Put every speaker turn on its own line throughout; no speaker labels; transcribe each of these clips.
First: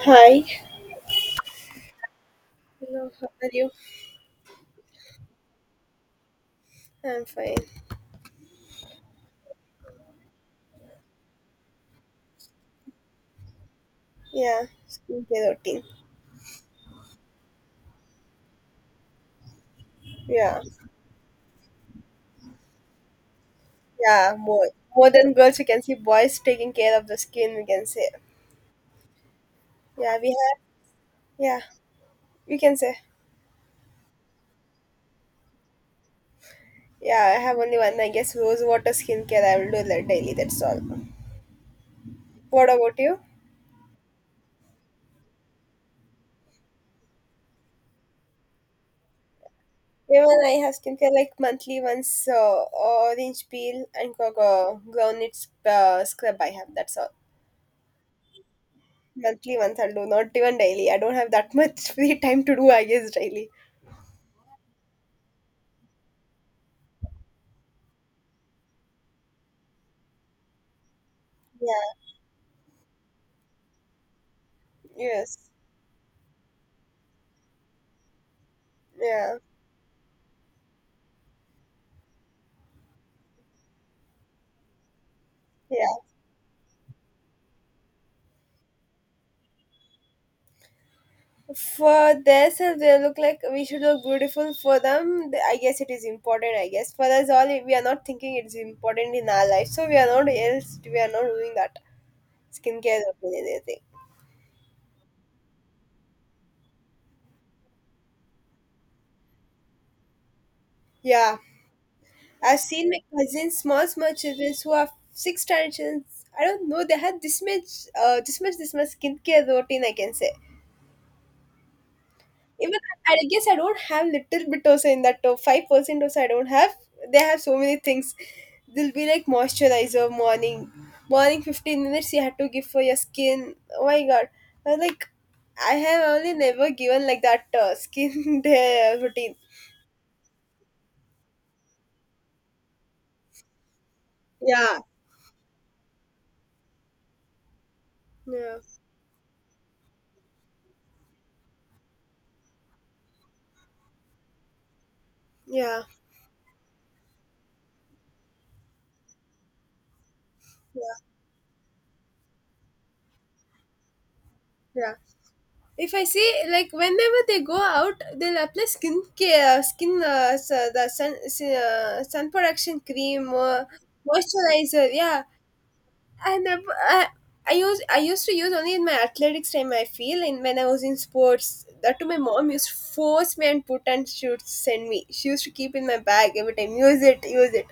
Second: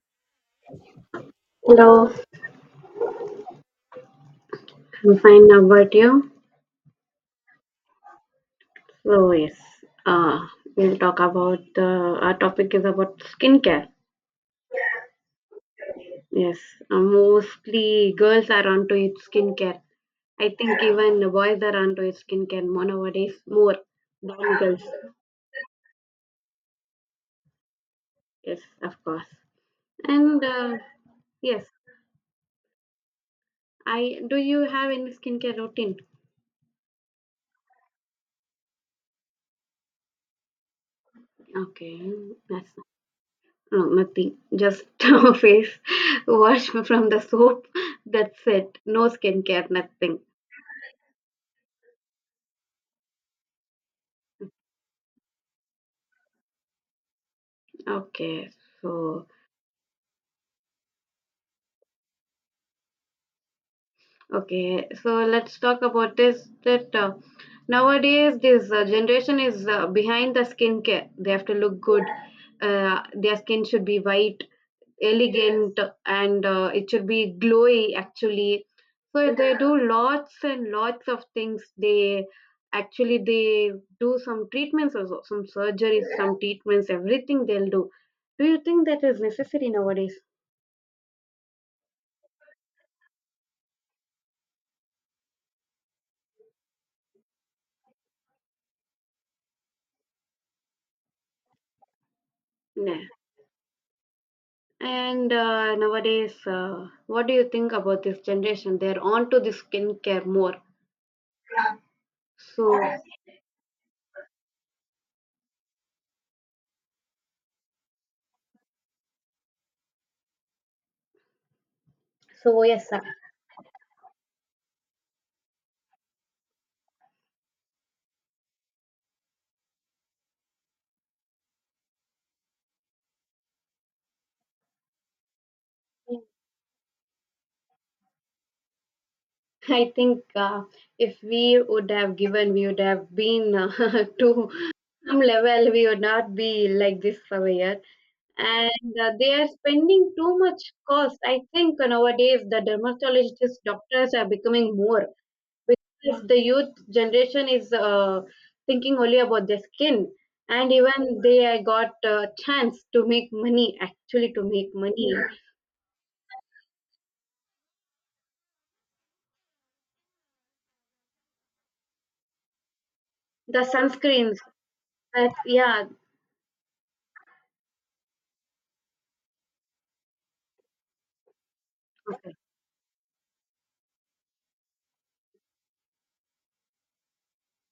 Hi.
Hello,
Hello, how are you?
I'm fine. How about you?
I'm fine.
So yes, uh, we'll talk about the our topic is about skincare.
Yeah, skincare routine.
Yes, mostly girls are onto it skincare. I
Yeah,
think even the boys are onto it skincare more nowadays more
yeah,
than
more.
girls.
More than girls, we can see boys taking care of the skin, we can say.
Yes, of course.
Yeah, we
And
have, yeah,
yes,
we can say.
I Do you have any skincare routine?
Yeah, I have only one, I guess, rose water skincare. I will do that daily, that's all.
Okay,
What
that's
about you?
no, nothing. Just face wash from the soap. That's it. No skincare, nothing.
Even I have skincare like monthly once, orange peel and cocoa groundnut scrub I have, that's all.
Okay, so
Monthly once I'll do, not even daily. I don't have that much free time to do, I guess, daily.
okay, so let's talk about this. That Nowadays this generation is behind the skincare. They have to look
Yeah.
good. Their skin should be white, Yes,
Yes.
elegant, Yes, and it should be glowy. Actually, so
Yeah.
they, yeah, do lots and lots of things. They actually they do some treatments also, some
Yeah.
surgeries, some treatments, everything they'll do. Do you think that is necessary nowadays?
For themselves, they look like we should look beautiful. For them, I guess it is important. I guess for us all, we are not thinking it's important in our life, so we are not else. We are not doing that
No.
skincare or anything.
And nowadays, what do you think about this generation? They're on to the skincare more.
Yeah, I've
So,
seen my cousins, small small children who have six tiny children. I don't know. They had this much skincare routine. I can say.
so
Even
yes, sir.
I guess I don't have little bit also in that top 5% also I don't have. They have so many things. They'll be like moisturizer morning. Morning 15 minutes you have to give for your skin. Oh my god. I was like I have only never given like that skin day routine.
I think, if we would have given, we would have been, to
Yeah.
some level, we would not be like this for a year.
Yeah.
And they are spending too much cost. I think nowadays the dermatologist doctors are becoming more,
Yeah.
because the youth generation is, thinking only about their skin, and
Yeah.
even they got a chance to make money, actually to make
Yeah.
money,
If I see like whenever they go out, they'll apply skin care, the sun protection cream,
the sunscreens,
moisturizer. Yeah,
that, yeah.
I never. I use. I used to use only in my athletics time. I feel in when I was in sports. That too, my mom used to force me and put and she would send me. She used to keep in my bag every time. Use it. Use it.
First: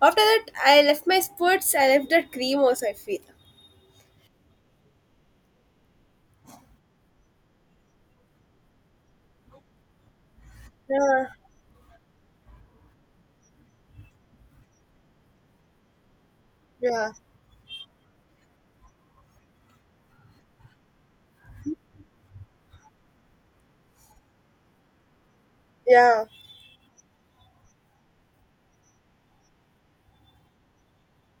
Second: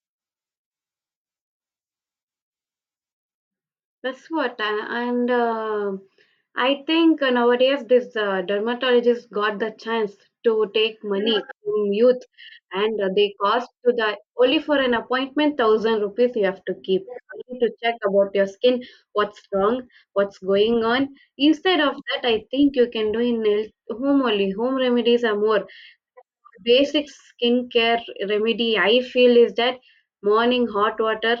After that, I left my sports. I left that cream also. I feel.
That's what I, and I think nowadays this, dermatologist got the chance to take
Yeah.
money from youth, and they cost to the, only for an appointment 1,000 rupees you have to keep
Yeah.
only to check about your skin, what's wrong, what's going on. Instead of that, I think you can do in home only. Home remedies are more
Yeah.
basic skincare remedy, I feel, is that morning hot water,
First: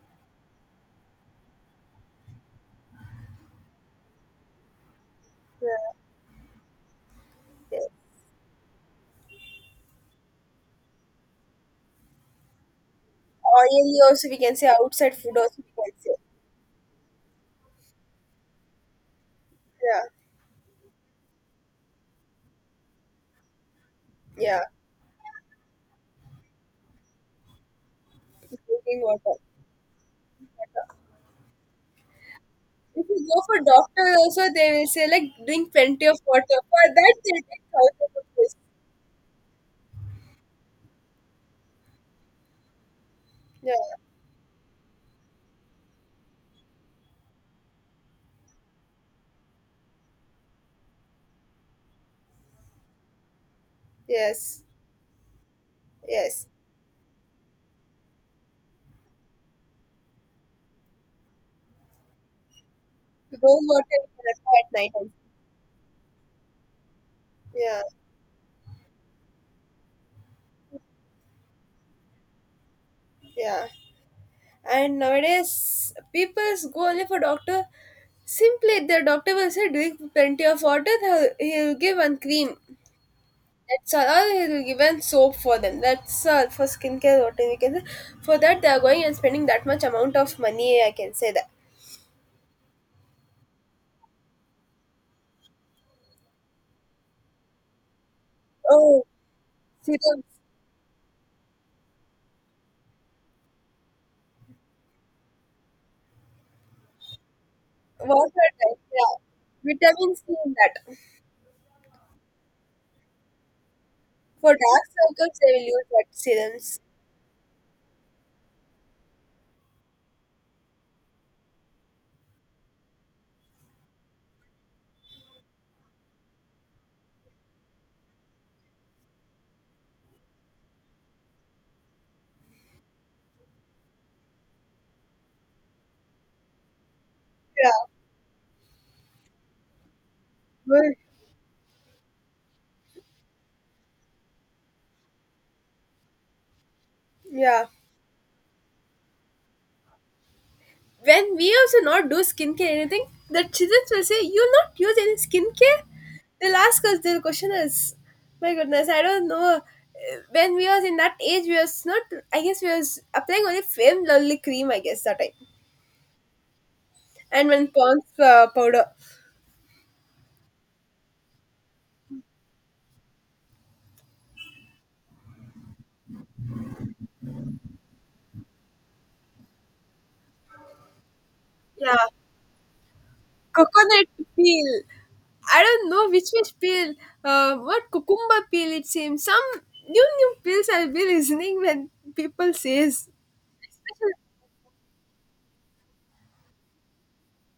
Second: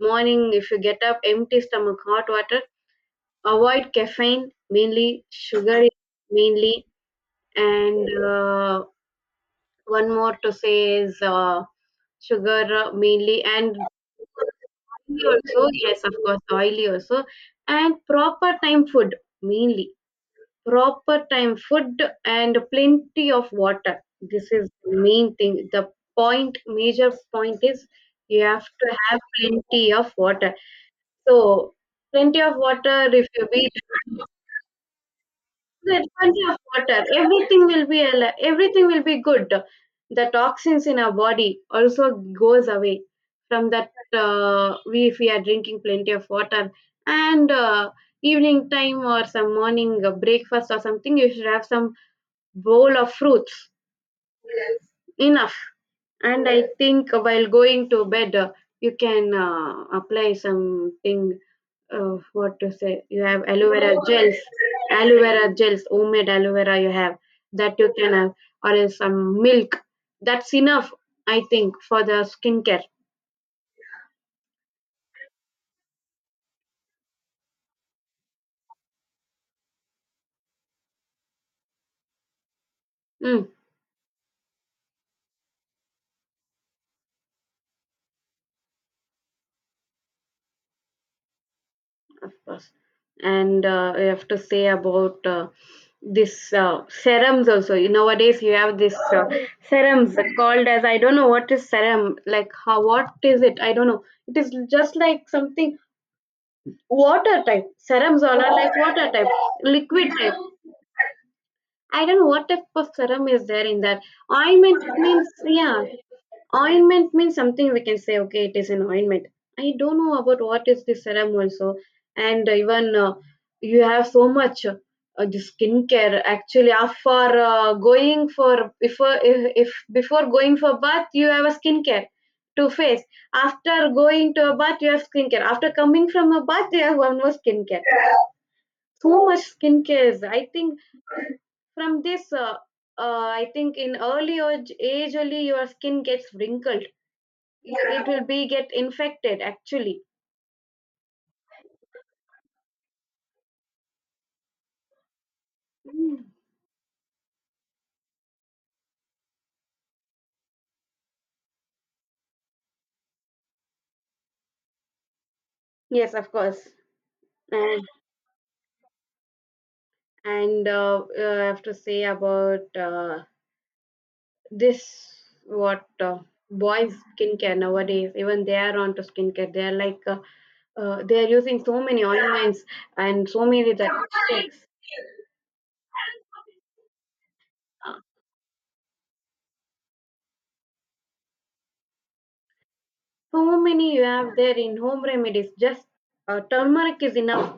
morning if you get up empty stomach hot water, avoid caffeine, mainly
Yeah.
sugar mainly,
Yeah.
and one more to say is, sugar, mainly, and
Oily also we can say outside
oily
food also we
also,
can
yes, of
say.
course, oily also, and proper time food mainly,
Yeah.
proper time food and plenty of water. This
Yeah.
is the main thing, the point, major point is you have to
Drinking
have
water.
plenty of water. So plenty of water
If
if
you go
you
for
be
doctor also they will say like drink
there
plenty of
plenty of
water. For
water,
that they take
everything will be
thousands of.
everything will be good. The toxins in our body also goes away from
Yeah,
that. We, if we are drinking plenty of water, and evening time or some morning, breakfast or something, you should have some bowl of fruits
yes,
enough.
yes.
And I think while going to bed, you can, apply something, what to say, you have
Don't
aloe
go to
vera
doctor
gels,
at night time.
aloe vera gels, homemade aloe vera you have, that
Yeah,
you can have, or else some milk, that's enough, I think, for the skincare.
yeah. And nowadays, people go only for doctor. Simply, the doctor will say, drink plenty of water. He'll give one cream.
Mm,
That's all. Or he'll give one soap for them. That's all for skincare. What we can say. For that, they are going and spending that much amount of money. I can say that.
of course. And I have to say about, this, serums also. You, nowadays you have this,
Oh,
uh, serums
serums,
called as, I don't know what is serum, like how, what is it, I don't know. It is just like something, water type, serums are
water
not like
type.
water
Yeah,
type, liquid
vitamin C
type.
in that.
I don't know what type of serum is there in that.
For dark
Ointment means,
circles, they will
yeah,
use that serums.
ointment means something, we can say, okay, it is an ointment. I don't know about what is the serum also. And even, you have so much, the skincare actually after, going for, before, if before going for bath you have a skincare to face, after going to a bath you have skincare, after coming from a bath you have one more
Yeah.
skincare, so much skincare I think.
Well,
From this, I think in early age only your skin gets wrinkled, it,
yeah.
it will be get infected actually.
When we also not do skincare anything, the children will say, "You'll not use any skincare." They'll ask us. Their question is, my goodness, I don't know. When we was in that age, we was not. I guess we was applying only film, only cream. I guess that time,
Yes, of course.
and when
and,
Pond's powder,
and uh, uh, I have to say about, this, what, uh, boys skincare nowadays, even they are onto skincare, they are like, they are using so
yeah,
many ointments and so many that
coconut
shakes.
peel. I don't know which peel, what cucumber peel it seems. Some new new pills I'll be listening when people says.
So many you have there in home remedies. Just, turmeric is enough.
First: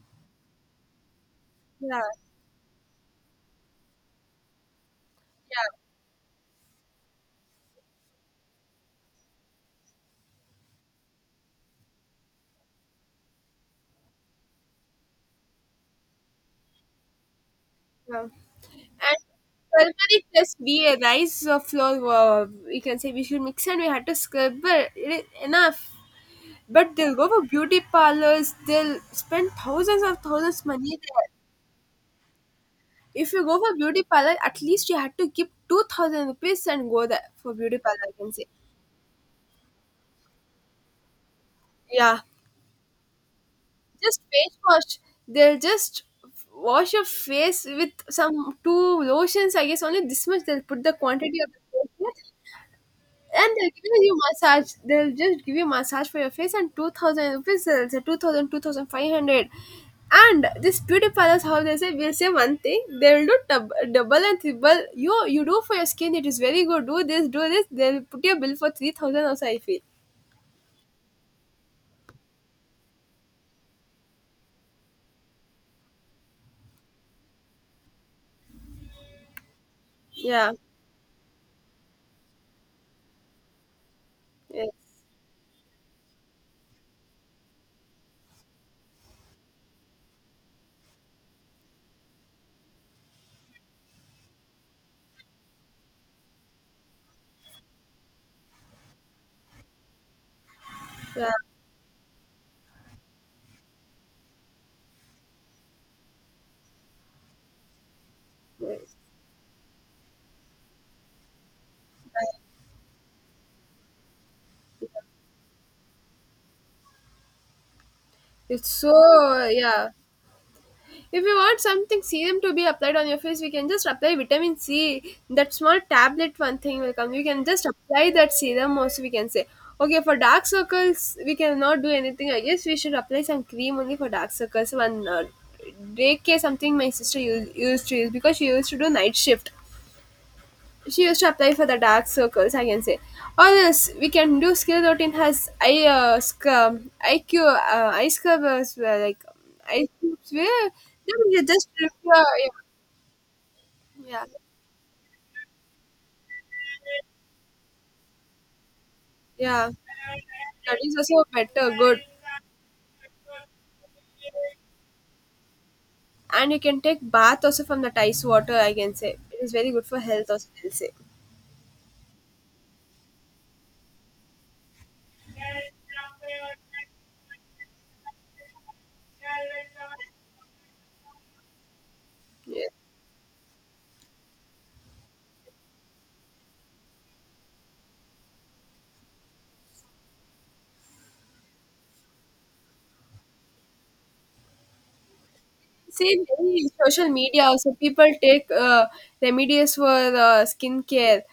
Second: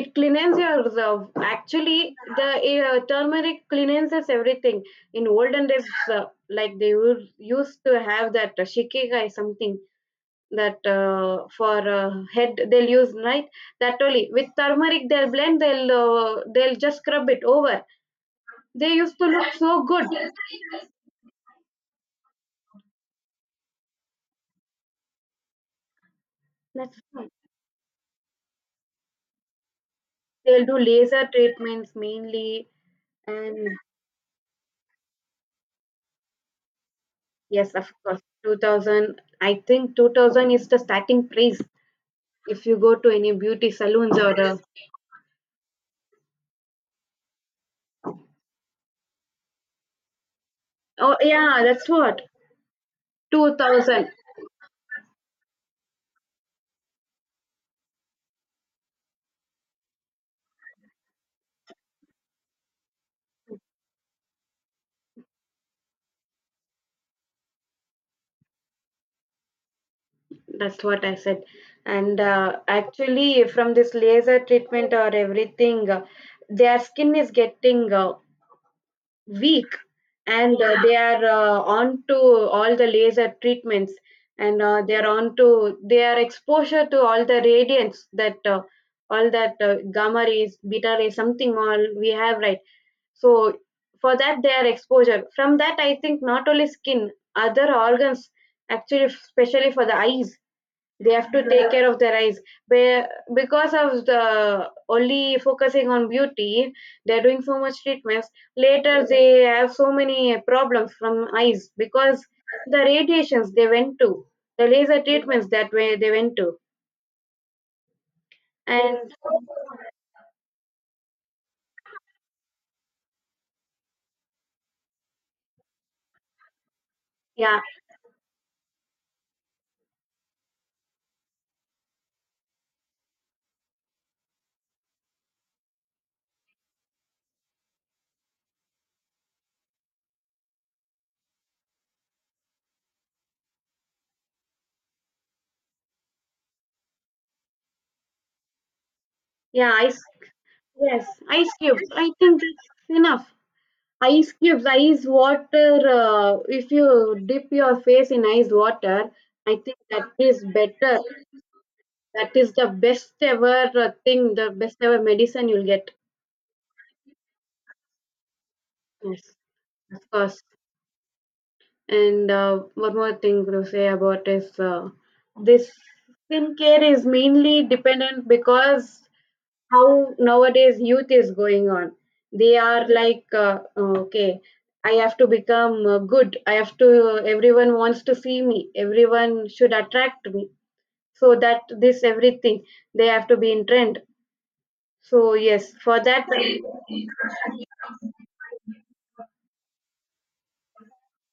It cleanses your reserve. Actually,
Yeah,
the, turmeric cleanses everything. In olden
yeah.
days, like used to have that, shikigai something, that, for, head they'll use, right? That only with turmeric they'll blend, they'll, they'll just scrub it over.
Yeah.
They used
And
to look so good.
turmeric plus we a rice flour, we can say we should mix and we had to scrub but it is enough. But
That's
they'll go
why
for beauty parlors, they'll spend thousands of
they'll
thousands
do
money
laser
there.
treatments mainly.
If you go
And
for beauty parlor, at least you had to give 2,000 rupees and go there for
yes,
beauty
of
parlor, I
course,
can say.
2000, I think 2000 is the starting price
Yeah.
if you go to any beauty salons
Just
or,
face wash. They'll just wash your face with some two lotions, I guess only this much they'll put the
oh
quantity of
yeah,
the
that's what,
face. And they'll give
2000.
you massage. They'll just give you massage for your face and 2,000 rupees. They'll say 2,000, 2,500. And this beauty palace, how they say, will say one thing. They will do double and triple. You do for your skin. It is very good. Do this, do this. They'll put your bill for 3,000 also, I feel.
That's what I said. And actually from this laser treatment or everything, their skin is getting, weak,
Yeah.
and they are, on to all the laser treatments, and they
Yes.
are on to, they are exposure to all the radiance, that, all that, gamma rays, beta rays, something, all we have, right? So, for that they are exposure. From that I think not only skin, other organs, actually especially for the eyes, they
Yeah.
have to take care of their eyes. Be- because of the only focusing on beauty, they're doing so much treatments,
Yes.
later they have so many problems from eyes, because the radiations they went to, the laser treatments that way they went to.
It's
And
so, yeah. If you want something serum to be applied on your face, we can just apply vitamin C. That small tablet one thing will come. You can
yeah,
just apply that serum also we can say. Okay, for dark circles, we cannot do anything. I guess we should apply some cream only for dark circles. One day care something my sister used to use because she used to do night shift she used to apply for the dark circles I can say. Or else we can do skill routine has I scrub iq ice cubes were like
yeah,
ice
ice,
cubes were
yes,
then you
ice
just
cubes, I
prepare,
think
yeah.
that's enough.
Yeah,
Ice cubes, ice water, if you dip your face in ice water, I
yeah.
think that is
That
better.
is also better good.
That is the best ever, thing, the best ever medicine you'll get.
And you can take bath also from the ice water I can say.
Yes,
It is very good for
of
health
course.
also I'll say.
And, one more thing to say about is, this, skincare is mainly dependent because how nowadays youth is going on. They
Yeah.
are like, okay, I have to become, good. I have to, everyone wants to see me, everyone should attract me. So that this everything, they have to be in trend. So yes, for
See,
that,
in social media also people take remedies for skin care,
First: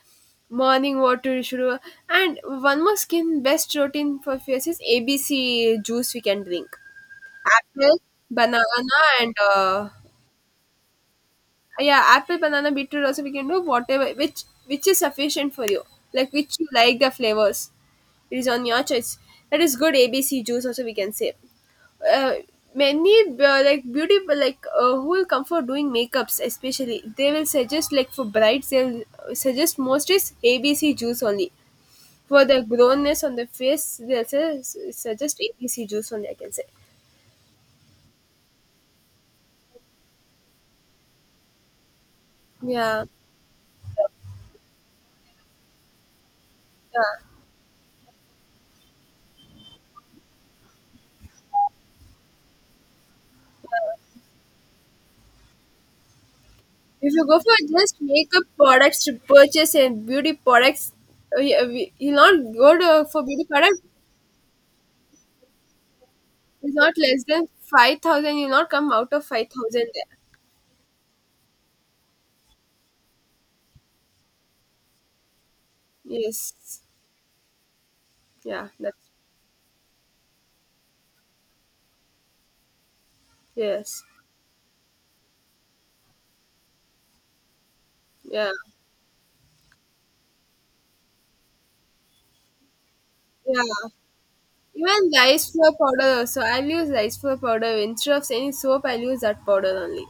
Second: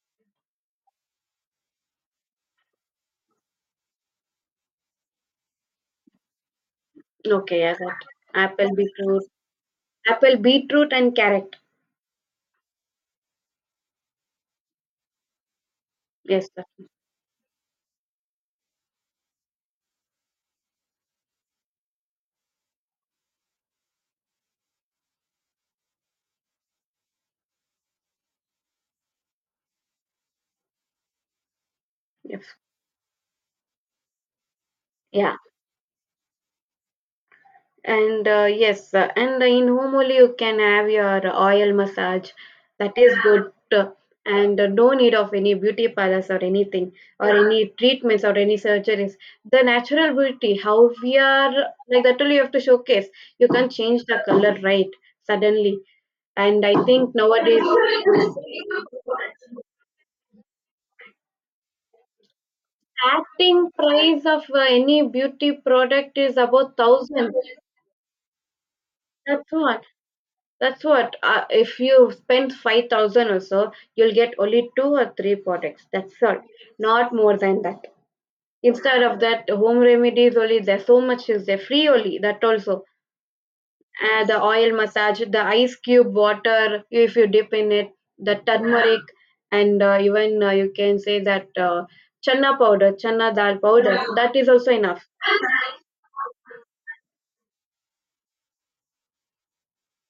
morning water should and one more skin best routine for face is ABC juice we can drink.
okay, I got
Apple, banana
apple, beetroot,
and
apple, beetroot and carrot.
yeah, apple banana beetroot also we can do whatever which is sufficient for you like
Yes,
which
sir.
you like the flavors. It is on your choice. That is good. ABC juice also we can say. Uh, many Like beauty like who will come for doing makeups, especially they will suggest like for brides they'll suggest most is ABC juice only.
Yes.
For the grownness on the face they'll say,
Yeah.
suggest ABC juice only I can say.
And yes, and in home only you can have your oil massage. That
Yeah,
is good. And no need of any beauty parlors or anything,
yeah.
or any treatments or any surgeries. The natural beauty, how we are, like that only you have to showcase. You can't change the color, right? Suddenly. And I
If
think
you go for just
nowadays,
makeup products to purchase and beauty products, you'll not go to, for beauty
starting
products.
price of, any beauty product is
It's
about
not less
1,000.
than 5,000. You'll not come out of five
That's all.
thousand there.
That's what, if you spend 5,000 or so, you'll get only two or three products. That's all.
Yes,
Not more than that.
yeah,
Instead
that's
of that, home remedies only, there's so much is there. Free only, that also.
yes,
The oil massage, the ice cube water, if you dip in it, the
yeah,
turmeric, and even, you can say that, channa powder, channa dal
yeah.
powder, that is also
Even
enough.
rice flour powder. So I'll use rice flour powder instead of any soap. I'll use that powder only.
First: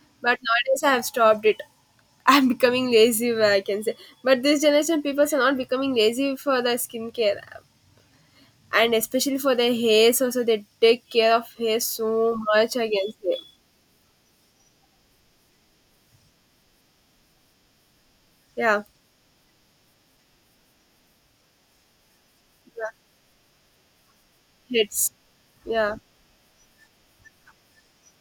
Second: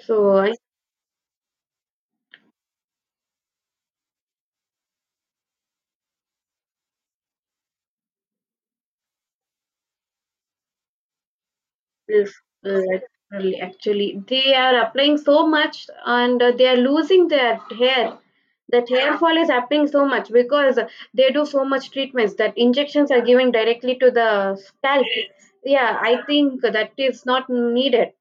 So
But
I,
nowadays I have stopped it. I'm becoming lazy, where I can say. But this generation people are not becoming lazy for the skincare. And especially for the haze also they take care of hair
yes,
so much against it.
literally, actually, they are applying so much and they are losing their hair.
Yeah,
That hair fall is happening so much because they do so much treatments that
yeah.
injections are given directly to the scalp.
Hits,
Yeah,
yeah.
I think that is not needed.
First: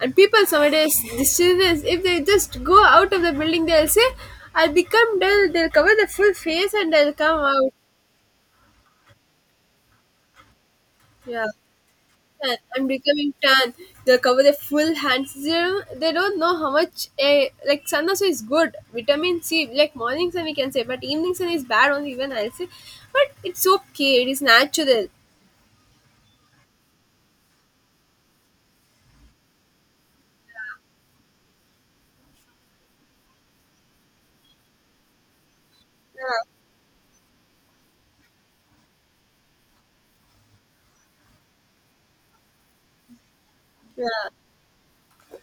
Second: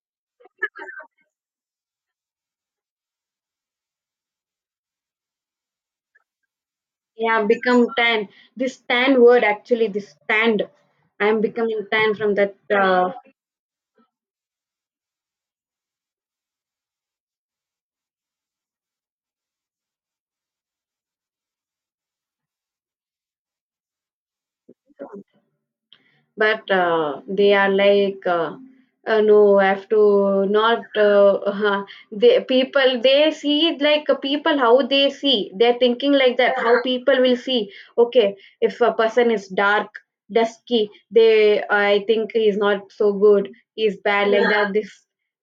And people nowadays this is if they just go out of the building they'll say I'll become dull. They'll cover the full face and they'll come
Yeah,
out,
become tan. This tan word actually, this tanned. I am
yeah.
becoming tan from that.
And I'm
Uh,
becoming tan. They'll cover the full hands. They don't know how much a like sun also is good, vitamin C. Like morning sun we can say but evening sun is bad only, even I'll say. But it's okay. It is natural.
but uh, they are like, no, I have to not, they people, they see it like, people how they see, they're thinking like
Yeah.
that, how people will see. Okay, if a person is dark, dusky, they, I think he's not so good, he's bad,
Yeah,
like that, this,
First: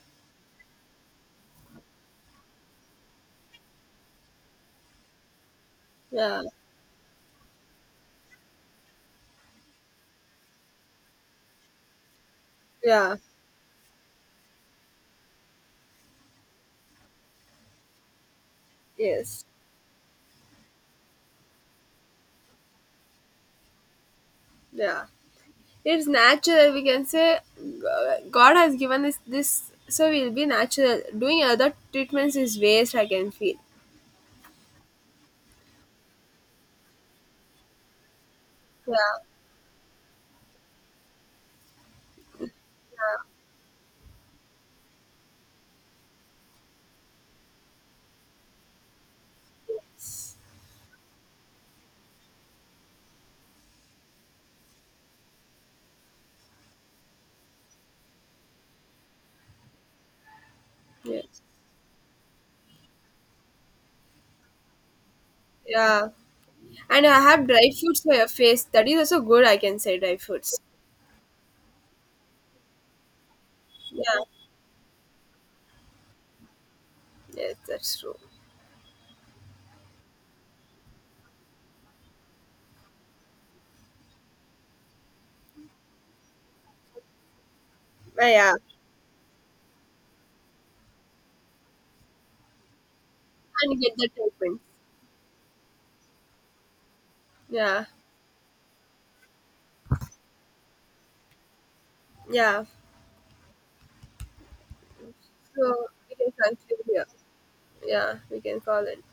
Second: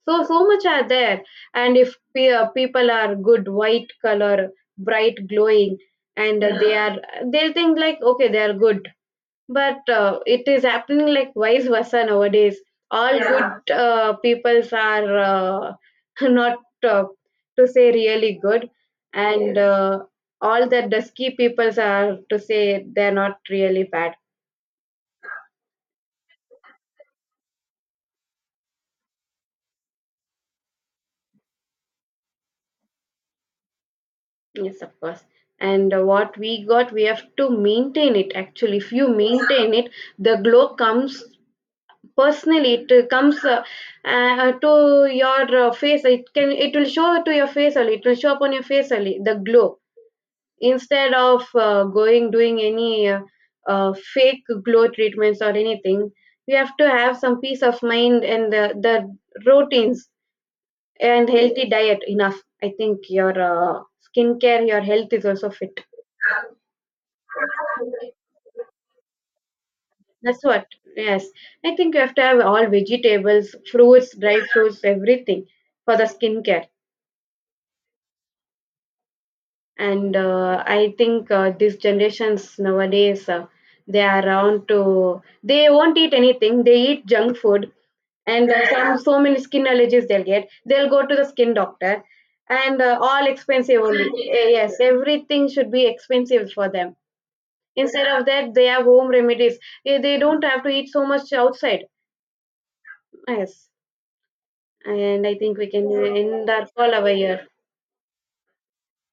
so so much are there. And if people are good, white color, bright, glowing,
yeah,
and they are, they'll think like, okay, they are good. But, it is happening like vice versa nowadays. All,
yeah,
yeah, good, peoples are, not, uh, to say really good,
yes,
and yes, all the dusky peoples are to say, they're not really bad.
yeah. It's natural. We can say God has given this, so we'll be natural. Doing other treatments is waste. I can feel.
Yes, of course. And what we got, we have to maintain it. Actually, if you
Yeah,
maintain it, the glow comes personally. It, comes, to your, face. It can. It will show to your face only. It will show up on your face only. The glow, instead of, going doing any, fake glow treatments or anything, you have to have some peace of mind and the routines and
yes,
healthy diet enough, I think your, skincare, your health is also fit.
yeah. And I have dry foods for your face. That is also good. I can say dry
That's
foods.
what, yes, I think you have to have all vegetables, fruits,
Yeah,
dry fruits, everything for the skincare.
yes, that's true.
And I think, these generations nowadays, they are around to, they won't eat anything, they eat junk food,
But
and
yeah,
uh, some, so many skin allergies they'll get, they'll go to the skin doctor, and all
and
expensive
get
only.
the
Eh,
treatment.
yes, everything should be expensive for them.
Yeah,
Instead of that they have home remedies. Eh, they don't have to eat so much outside.
yeah.
Yes, and I think we can,
So we can
end our
conclude
call
here.
over here.
Yeah, we can call it.